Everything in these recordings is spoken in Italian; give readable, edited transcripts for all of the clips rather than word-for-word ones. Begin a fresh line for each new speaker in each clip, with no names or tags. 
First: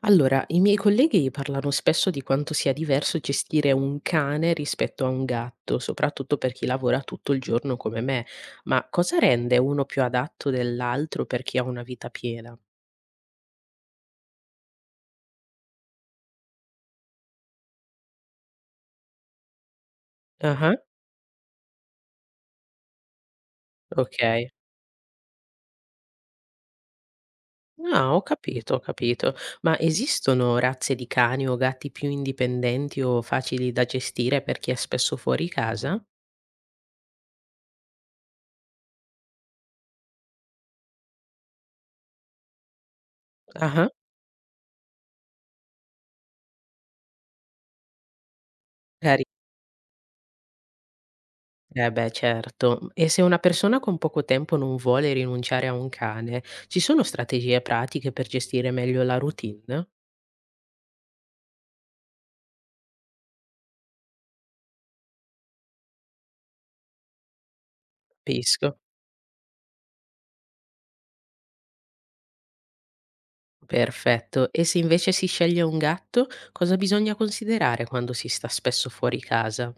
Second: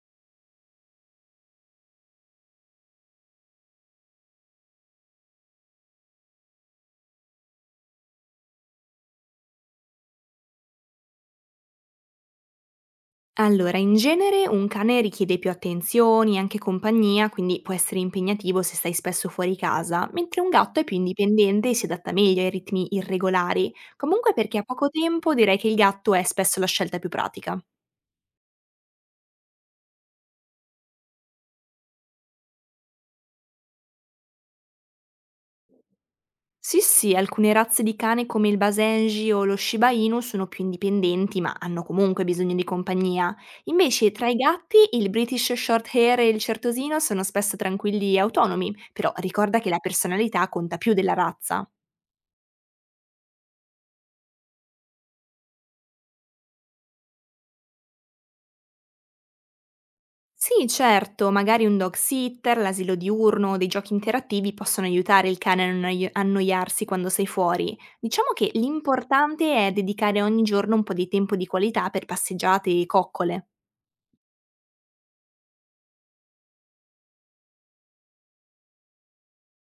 Allora, i miei colleghi parlano spesso di quanto sia diverso gestire un cane rispetto a un gatto, soprattutto per chi lavora tutto il giorno come me. Ma cosa rende uno più adatto dell'altro per chi ha una vita piena?
Allora, in genere un cane richiede più attenzioni, anche compagnia, quindi può essere impegnativo se stai spesso fuori casa, mentre un
Ah,
gatto è più indipendente e si adatta meglio ai ritmi irregolari. Comunque
ok.
perché ha poco tempo direi che il gatto è spesso la scelta più pratica.
Ah, ho capito, ho capito. Ma esistono razze di cani o gatti più indipendenti o facili da gestire per chi è spesso fuori casa?
Sì, sì, alcune razze di cane come il Basenji o lo Shiba Inu sono più indipendenti, ma hanno comunque bisogno di compagnia.
Ah,
Invece, tra i gatti, il British Shorthair e il Certosino sono spesso tranquilli e autonomi, però ricorda che la personalità conta più della razza.
Eh beh, certo. E se una persona con poco tempo non vuole rinunciare a un cane, ci sono strategie pratiche per gestire meglio la routine?
Sì, certo, magari un dog sitter, l'asilo diurno o dei giochi interattivi possono aiutare il cane a non annoiarsi quando sei fuori. Diciamo che
Capisco.
l'importante è dedicare ogni giorno un po' di tempo di qualità per passeggiate e coccole.
Perfetto. E se invece si sceglie un gatto, cosa bisogna considerare quando si sta spesso fuori casa?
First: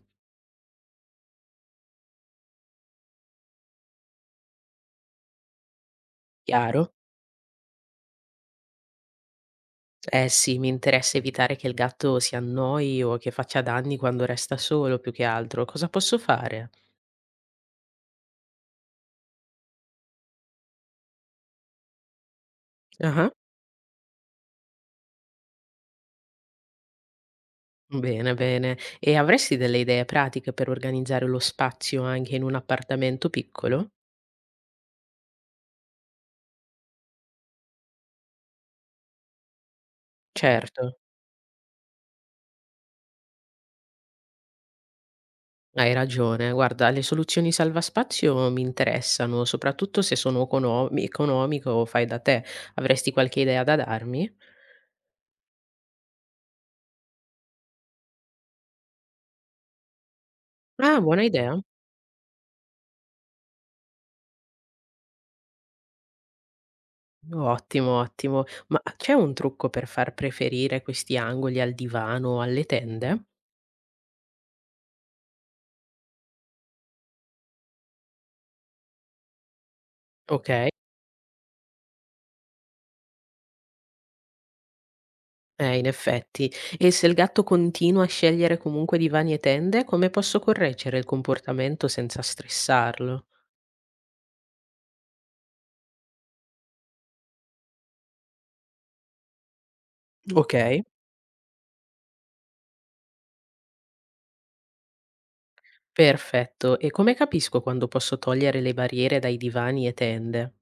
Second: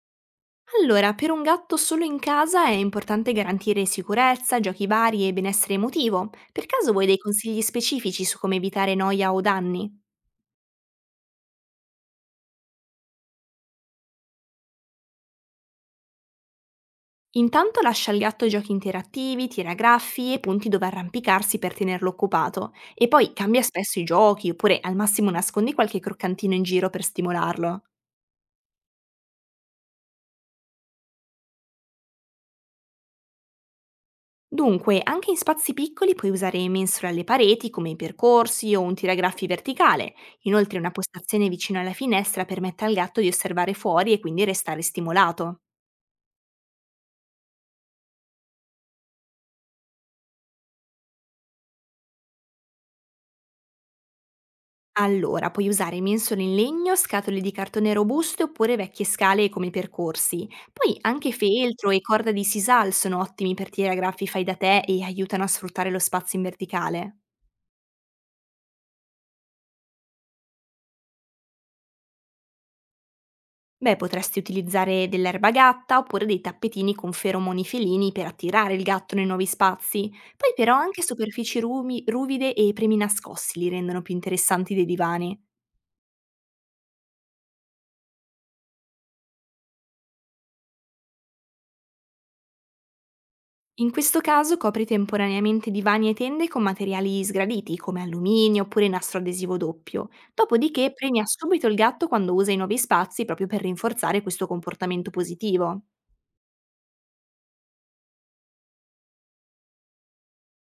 Allora, per un gatto solo in casa è importante garantire sicurezza, giochi vari e benessere emotivo. Per caso
Chiaro?
vuoi dei consigli specifici su come evitare noia o danni?
Eh sì, mi interessa evitare che il gatto si annoi o che faccia danni quando resta solo, più che altro. Cosa posso fare?
Intanto lascia al gatto giochi interattivi, tiragraffi e punti dove arrampicarsi per tenerlo occupato e
Ah,
poi cambia spesso i giochi oppure al massimo nascondi qualche croccantino in giro per stimolarlo.
Bene, bene. E avresti delle idee pratiche per organizzare lo spazio anche in un appartamento piccolo?
Dunque, anche in spazi piccoli puoi usare mensole alle pareti come i percorsi o un tiragraffi verticale. Inoltre
Certo,
una postazione vicino alla finestra permette al gatto di osservare fuori e quindi restare stimolato.
hai ragione. Guarda, le soluzioni salvaspazio mi interessano, soprattutto se sono economiche o fai da te. Avresti qualche idea da darmi?
Allora, puoi usare mensole in legno, scatole di cartone robuste oppure vecchie scale come percorsi. Poi
Ah, buona
anche
idea.
feltro e corda di sisal sono ottimi per tiragraffi fai da te e aiutano a sfruttare lo spazio in verticale.
Ottimo, ottimo. Ma c'è un trucco per far preferire questi angoli al divano o alle tende?
Beh, potresti utilizzare dell'erba gatta oppure dei tappetini con feromoni felini per attirare il gatto nei nuovi spazi.
Ok,
Poi però anche superfici ruvide e premi nascosti li rendono più interessanti dei divani.
in effetti. E se il gatto continua a scegliere comunque divani e tende, come posso correggere il comportamento senza stressarlo?
In questo caso copri temporaneamente divani e tende con materiali sgraditi come alluminio oppure nastro adesivo doppio.
Ok.
Dopodiché premia subito il gatto quando usa i nuovi spazi proprio per rinforzare questo comportamento positivo.
Perfetto. E come capisco quando posso togliere le barriere dai divani e tende?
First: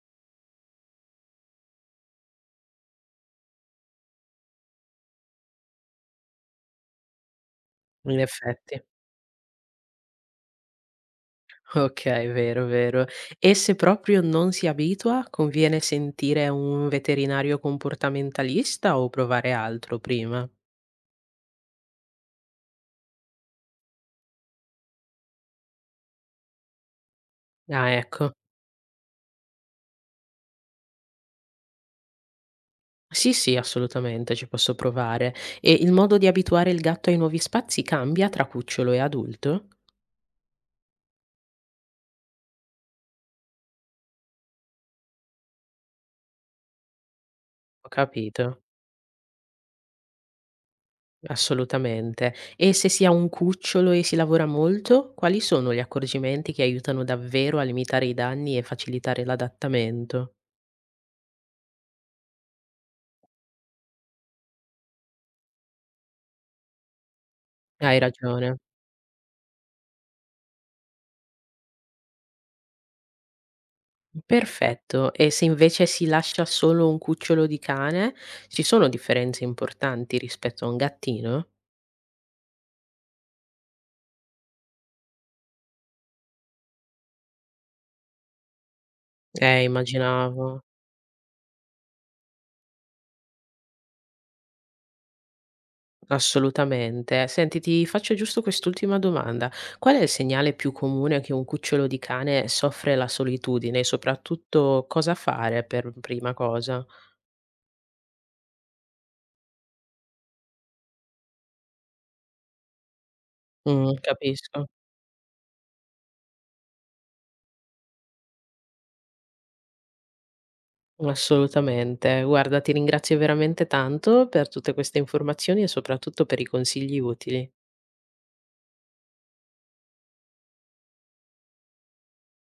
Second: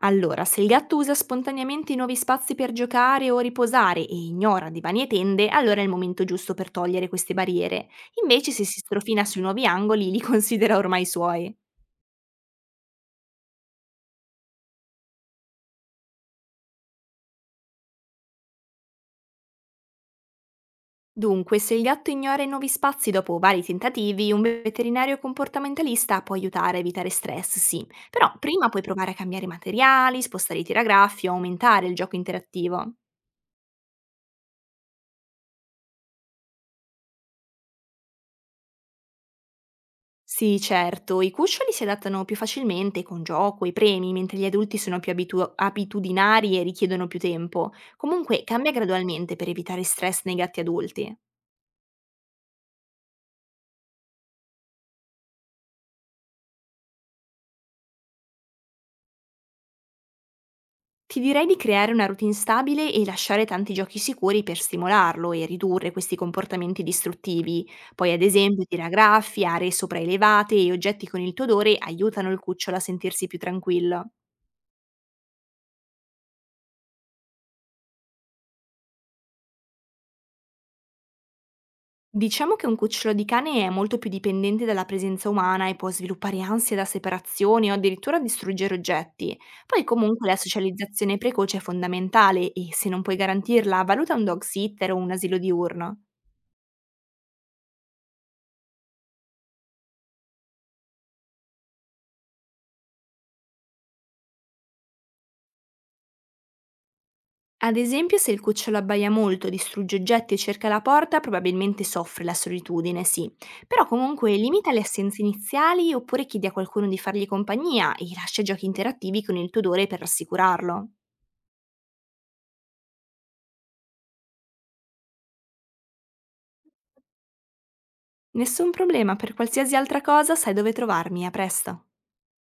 Allora, se il gatto usa spontaneamente i nuovi spazi per giocare o riposare e ignora divani e tende, allora è il momento giusto per togliere queste barriere.
In
Invece se si
effetti.
strofina sui nuovi angoli, li considera ormai suoi.
Okay, vero, vero. E se proprio non si abitua, conviene sentire un veterinario comportamentalista o provare altro prima?
Dunque, se il gatto ignora i nuovi spazi dopo vari tentativi, un veterinario comportamentalista può aiutare a evitare stress, sì.
Ah, ecco.
Però prima puoi provare a cambiare materiali, spostare i tiragraffi o aumentare il gioco interattivo.
Sì, sì, assolutamente, ci posso provare. E il modo di abituare il gatto ai nuovi spazi cambia tra cucciolo e adulto?
Sì, certo, i cuccioli si adattano più facilmente con gioco e premi, mentre gli adulti sono più abitudinari e richiedono più tempo.
Ho
Comunque,
capito.
cambia gradualmente per evitare stress nei gatti adulti.
Assolutamente. E se si ha un cucciolo e si lavora molto, quali sono gli accorgimenti che aiutano davvero a limitare i danni e facilitare l'adattamento?
Ti direi di creare una routine stabile e lasciare tanti giochi sicuri per stimolarlo e ridurre questi comportamenti distruttivi.
Hai
Poi, ad
ragione.
esempio, tiragraffi, aree sopraelevate e oggetti con il tuo odore aiutano il cucciolo a sentirsi più tranquillo.
Perfetto. E se invece si lascia solo un cucciolo di cane, ci sono differenze importanti rispetto a un gattino?
Diciamo che un cucciolo di cane è molto più dipendente dalla presenza umana e può sviluppare ansia da separazione o addirittura distruggere oggetti. Poi comunque la
Immaginavo.
socializzazione precoce è fondamentale e se non puoi garantirla, valuta un dog sitter o un asilo diurno.
Assolutamente. Senti, ti faccio giusto quest'ultima domanda. Qual è il segnale più comune che un cucciolo di cane soffre la solitudine e soprattutto cosa fare per prima cosa?
Ad esempio, se il cucciolo abbaia molto, distrugge oggetti o cerca la porta, probabilmente soffre la solitudine, sì. Però comunque
Capisco.
limita le assenze iniziali oppure chiedi a qualcuno di fargli compagnia e lascia giochi interattivi con il tuo odore per rassicurarlo.
Assolutamente. Guarda, ti ringrazio veramente tanto per tutte queste informazioni e soprattutto per i consigli utili.
Nessun problema, per qualsiasi altra cosa sai dove trovarmi, a presto.